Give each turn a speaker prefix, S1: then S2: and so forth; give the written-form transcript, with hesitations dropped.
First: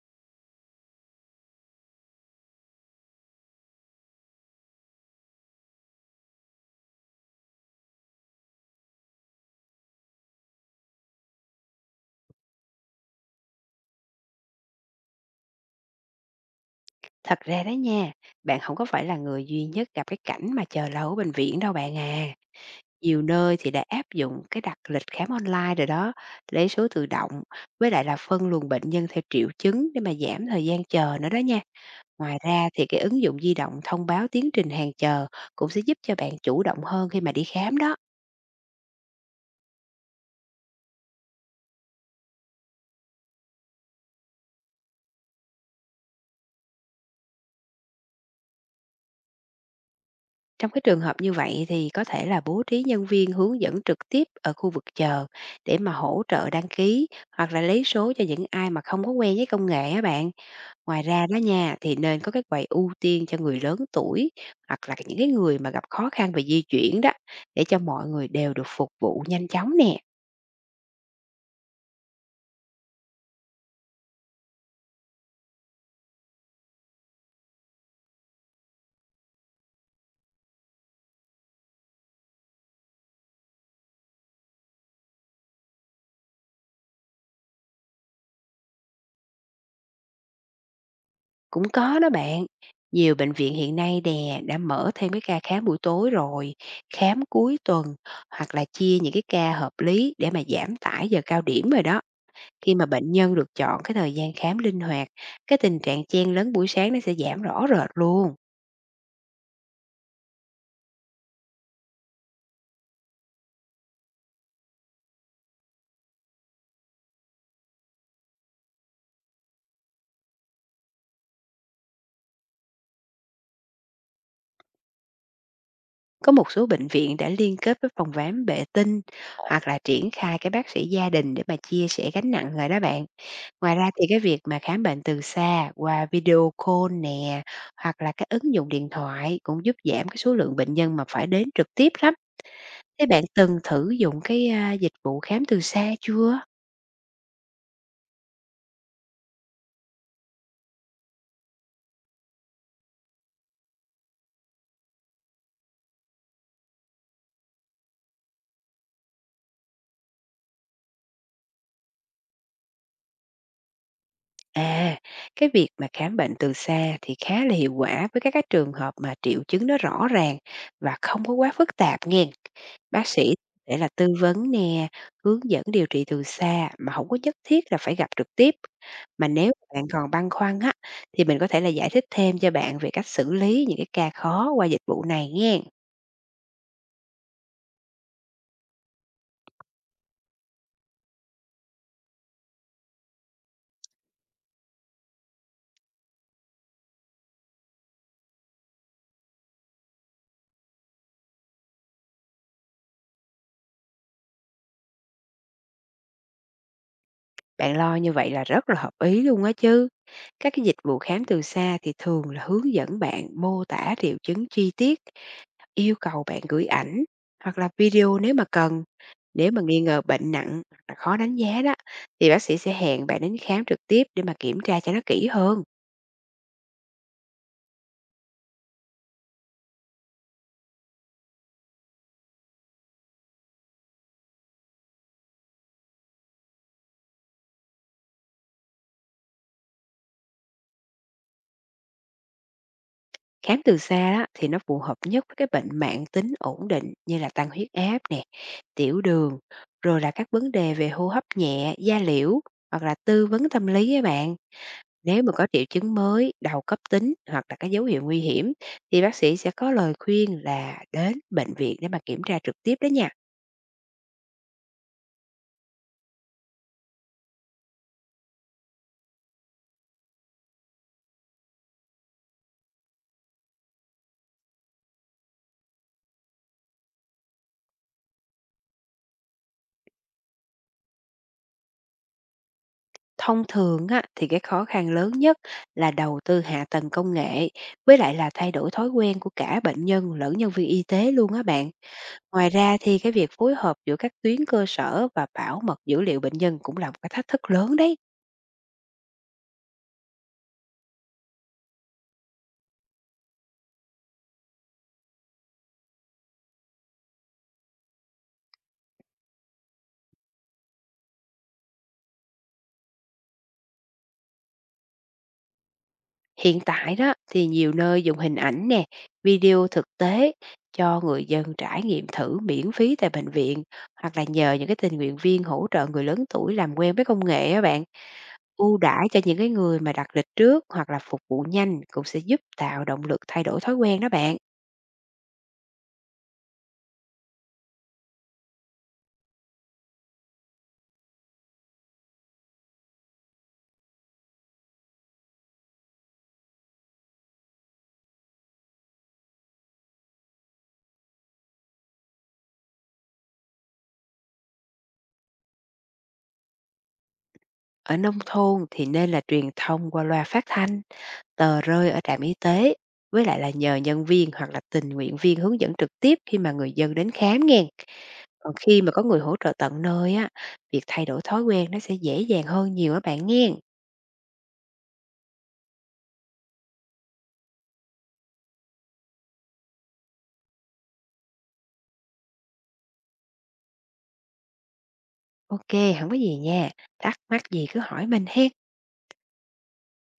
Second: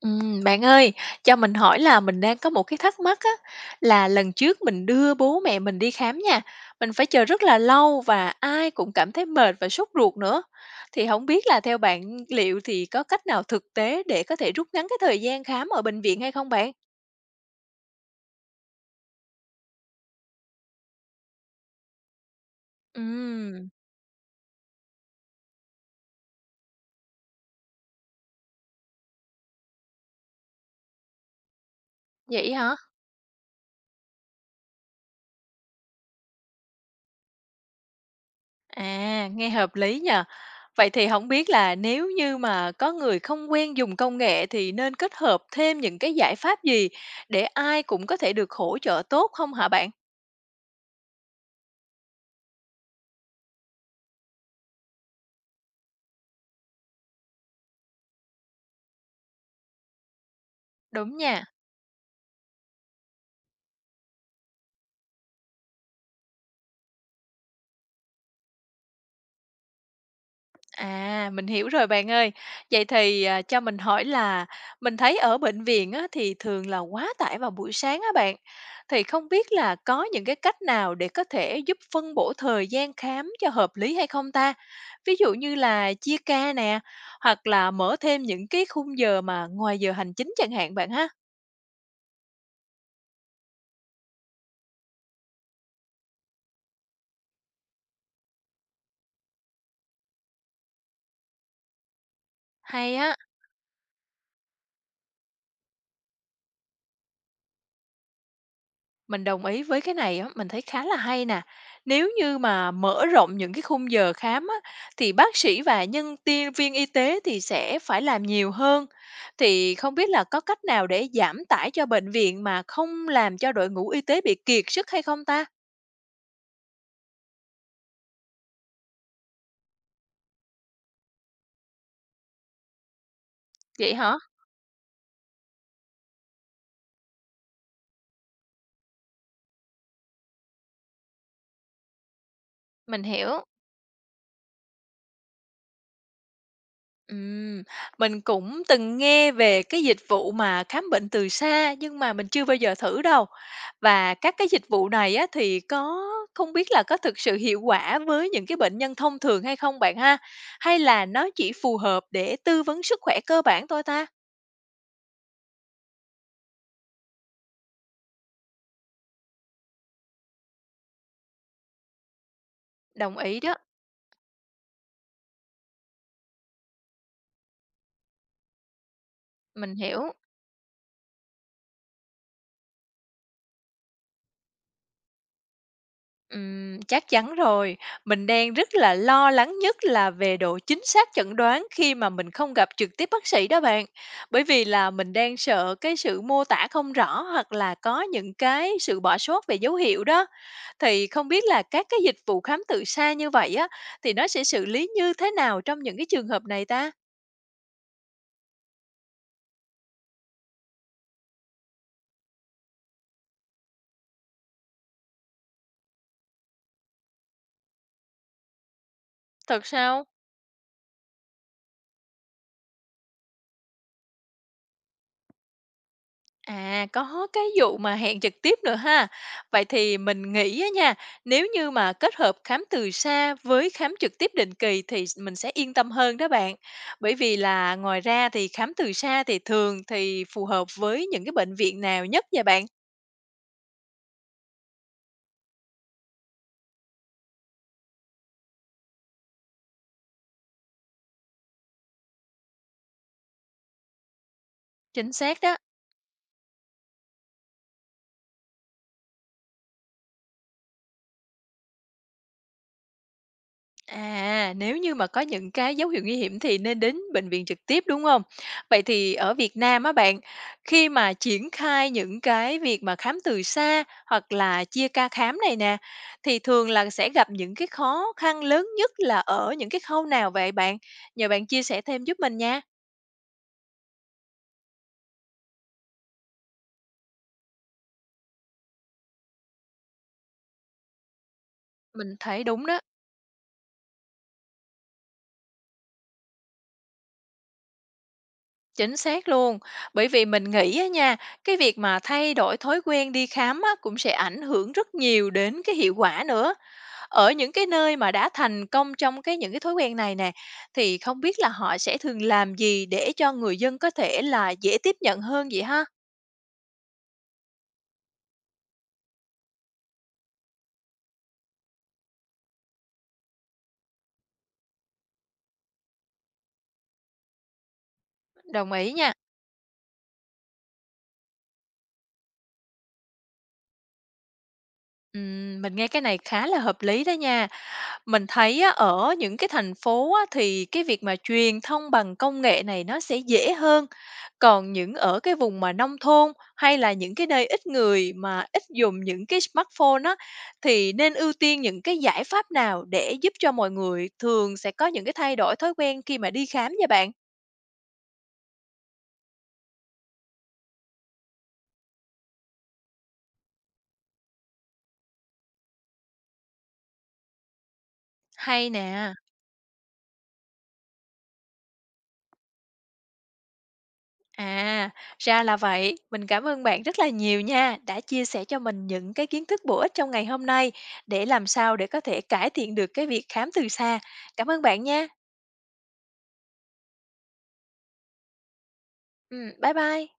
S1: Bạn ơi, cho mình hỏi là mình đang có một cái thắc mắc á, là lần trước mình đưa bố mẹ mình đi khám nha, mình phải chờ rất là lâu và ai cũng cảm thấy mệt và sốt ruột nữa. Thì không biết là theo bạn liệu thì có cách nào thực tế để có thể rút ngắn cái thời gian khám ở bệnh viện hay không bạn?
S2: Thật ra đó nha, bạn không có phải là người duy nhất gặp cái cảnh mà chờ lâu ở bệnh viện đâu bạn à. Nhiều nơi
S1: Ừm,
S2: thì đã áp dụng cái đặt lịch khám online rồi đó, lấy số tự động, với lại là phân luồng bệnh nhân theo triệu chứng để mà giảm thời gian chờ nữa đó nha. Ngoài
S1: vậy
S2: ra
S1: hả?
S2: thì cái ứng dụng di động thông báo tiến trình hàng chờ cũng sẽ giúp cho bạn chủ động hơn khi mà đi khám đó.
S1: À, nghe hợp lý nhờ. Vậy thì không biết là nếu như mà có người không quen dùng công nghệ thì nên kết hợp thêm những cái giải pháp gì để ai cũng có thể được hỗ trợ tốt không hả bạn?
S2: Trong cái trường hợp như vậy thì có thể là bố trí nhân viên hướng dẫn trực tiếp ở khu vực chờ để mà hỗ trợ đăng ký hoặc là lấy số cho những ai mà không có quen với công nghệ á bạn. Ngoài
S1: Đúng
S2: ra đó
S1: nha.
S2: nha, thì nên có cái quầy ưu tiên cho người lớn tuổi hoặc là những cái người mà gặp khó khăn về di chuyển đó, để cho mọi người đều được phục vụ nhanh chóng nè.
S1: À, mình hiểu rồi bạn ơi. Vậy thì, à, cho mình hỏi là mình thấy ở bệnh viện á, thì thường là quá tải vào buổi sáng á bạn, thì không biết là có những cái cách nào để có thể giúp phân bổ thời gian khám cho hợp lý hay không ta? Ví dụ như là chia ca nè, hoặc là mở thêm những cái khung giờ mà ngoài giờ hành chính chẳng hạn bạn ha.
S2: Cũng có đó bạn. Nhiều bệnh viện hiện nay nè đã mở thêm cái ca khám buổi tối rồi, khám cuối tuần, hoặc là chia những cái ca hợp lý để mà giảm tải giờ cao điểm rồi đó. Khi mà
S1: Hay
S2: bệnh
S1: á.
S2: nhân được chọn cái thời gian khám linh hoạt, cái tình trạng chen lấn buổi sáng nó sẽ giảm rõ rệt luôn.
S1: Mình đồng ý với cái này á, mình thấy khá là hay nè. Nếu như mà mở rộng những cái khung giờ khám á, thì bác sĩ và nhân tiên viên y tế thì sẽ phải làm nhiều hơn. Thì không biết là có cách nào để giảm tải cho bệnh viện mà không làm cho đội ngũ y tế bị kiệt sức hay không ta?
S2: Có một số bệnh viện đã liên kết với phòng khám vệ tinh hoặc là triển khai cái bác sĩ gia đình để mà chia sẻ gánh nặng rồi đó bạn. Ngoài ra
S1: Vậy
S2: thì
S1: hả?
S2: cái việc mà khám bệnh từ xa qua video call nè, hoặc là các ứng dụng điện thoại cũng giúp giảm cái số lượng bệnh nhân mà phải đến trực tiếp lắm.
S1: Mình
S2: Thế bạn
S1: hiểu.
S2: từng thử dụng cái dịch vụ khám từ xa chưa?
S1: Ừm, mình cũng từng nghe về cái dịch vụ mà khám bệnh từ xa nhưng mà mình chưa bao giờ thử đâu. Và các cái dịch vụ này á thì có không biết là có thực sự hiệu quả với những cái bệnh nhân thông thường hay không bạn ha? Hay là nó chỉ phù hợp để tư vấn sức khỏe cơ bản thôi ta?
S2: À, cái việc mà khám bệnh từ xa thì khá là hiệu quả với các cái trường hợp mà triệu chứng nó rõ ràng và không có quá phức tạp nghe. Bác
S1: Đồng
S2: sĩ
S1: ý đó,
S2: để là tư vấn nè, hướng dẫn điều trị từ xa mà không có nhất thiết là phải gặp trực tiếp. Mà nếu
S1: mình
S2: bạn còn
S1: hiểu.
S2: băn khoăn á, thì mình có thể là giải thích thêm cho bạn về cách xử lý những cái ca khó qua dịch vụ này nghe.
S1: Chắc chắn rồi. Mình đang rất là lo lắng nhất là về độ chính xác chẩn đoán khi mà mình không gặp trực tiếp bác sĩ đó bạn. Bởi vì là mình đang sợ cái sự mô tả không rõ hoặc là có những cái sự bỏ sót về dấu hiệu đó. Thì không biết là các cái dịch vụ khám từ xa như vậy á, thì nó sẽ xử lý như thế nào trong những cái trường hợp này ta?
S2: Bạn lo như vậy là rất là hợp ý luôn á chứ. Các cái dịch vụ khám từ xa thì thường là hướng dẫn bạn mô tả triệu chứng chi tiết, yêu cầu bạn gửi ảnh hoặc là video nếu mà cần. Nếu mà
S1: Thật
S2: nghi ngờ
S1: sao?
S2: bệnh nặng hoặc là khó đánh giá đó, thì bác sĩ sẽ hẹn bạn đến khám trực tiếp để mà kiểm tra cho nó kỹ hơn.
S1: À, có cái vụ mà hẹn trực tiếp nữa ha. Vậy thì mình nghĩ á nha, nếu như mà kết hợp khám từ xa với khám trực tiếp định kỳ thì mình sẽ yên tâm hơn đó bạn. Bởi vì là ngoài ra thì khám từ xa thì thường thì phù hợp với những cái bệnh viện nào nhất vậy bạn?
S2: Khám từ xa đó thì nó phù hợp nhất với cái bệnh mạng tính ổn định, như là tăng huyết áp nè, tiểu đường, rồi là các vấn đề về hô hấp nhẹ, da liễu, hoặc là tư vấn tâm lý với bạn.
S1: Chính
S2: Nếu mà
S1: xác
S2: có
S1: đó.
S2: triệu chứng mới, đầu cấp tính, hoặc là cái dấu hiệu nguy hiểm thì bác sĩ sẽ có lời khuyên là đến bệnh viện để mà kiểm tra trực tiếp đó nha.
S1: À, nếu như mà có những cái dấu hiệu nguy hiểm thì nên đến bệnh viện trực tiếp, đúng không? Vậy thì ở Việt Nam á bạn, khi mà triển khai những cái việc mà khám từ xa hoặc là chia ca khám này nè, thì thường là sẽ gặp những cái khó khăn lớn nhất là ở những cái khâu nào vậy bạn? Nhờ bạn chia sẻ thêm giúp mình nha.
S2: Thông thường á, thì cái khó khăn lớn nhất là đầu tư hạ tầng công nghệ, với lại là thay đổi thói quen của cả bệnh nhân lẫn nhân viên y tế luôn á bạn.
S1: Mình thấy
S2: Ngoài
S1: đúng
S2: ra
S1: đó,
S2: thì cái việc phối hợp giữa các tuyến cơ sở và bảo mật dữ liệu bệnh nhân cũng là một cái thách thức lớn đấy.
S1: chính xác luôn. Bởi vì mình nghĩ á nha, cái việc mà thay đổi thói quen đi khám á, cũng sẽ ảnh hưởng rất nhiều đến cái hiệu quả nữa. Ở những cái nơi mà đã thành công trong những cái thói quen này nè, thì không biết là họ sẽ thường làm gì để cho người dân có thể là dễ tiếp nhận hơn vậy ha?
S2: Hiện tại đó thì nhiều nơi dùng hình ảnh nè, video thực tế cho người dân trải nghiệm thử miễn phí tại bệnh viện, hoặc là nhờ những cái tình nguyện viên hỗ trợ người lớn tuổi làm quen với công nghệ á bạn.
S1: Đồng
S2: Ưu
S1: ý
S2: đãi
S1: nha.
S2: cho những cái người mà đặt lịch trước hoặc là phục vụ nhanh cũng sẽ giúp tạo động lực thay đổi thói quen đó bạn.
S1: Mình nghe cái này khá là hợp lý đó nha. Mình thấy á, ở những cái thành phố á, thì cái việc mà truyền thông bằng công nghệ này nó sẽ dễ hơn. Còn ở cái vùng mà nông thôn hay là những cái nơi ít người mà ít dùng những cái smartphone á, thì nên ưu tiên những cái giải pháp nào để giúp cho mọi người thường sẽ có những cái thay đổi thói quen khi mà đi khám nha bạn?
S2: Ở nông thôn thì nên là truyền thông qua loa phát thanh, tờ rơi ở trạm y tế, với lại là nhờ nhân viên hoặc là tình nguyện viên hướng dẫn trực tiếp khi mà người dân đến khám nghe. Còn
S1: Hay
S2: khi mà có
S1: nè.
S2: người hỗ trợ tận nơi á, việc thay đổi thói quen nó sẽ dễ dàng hơn nhiều á bạn nghe.
S1: À, ra là vậy. Mình cảm ơn bạn rất là nhiều nha, đã chia sẻ cho mình những cái kiến thức bổ ích trong ngày hôm nay để làm sao để có thể cải thiện được cái việc khám từ xa. Cảm ơn bạn nha.
S2: Ok, không có gì nha. Thắc mắc gì cứ hỏi mình hen.
S1: Ừ, bye bye.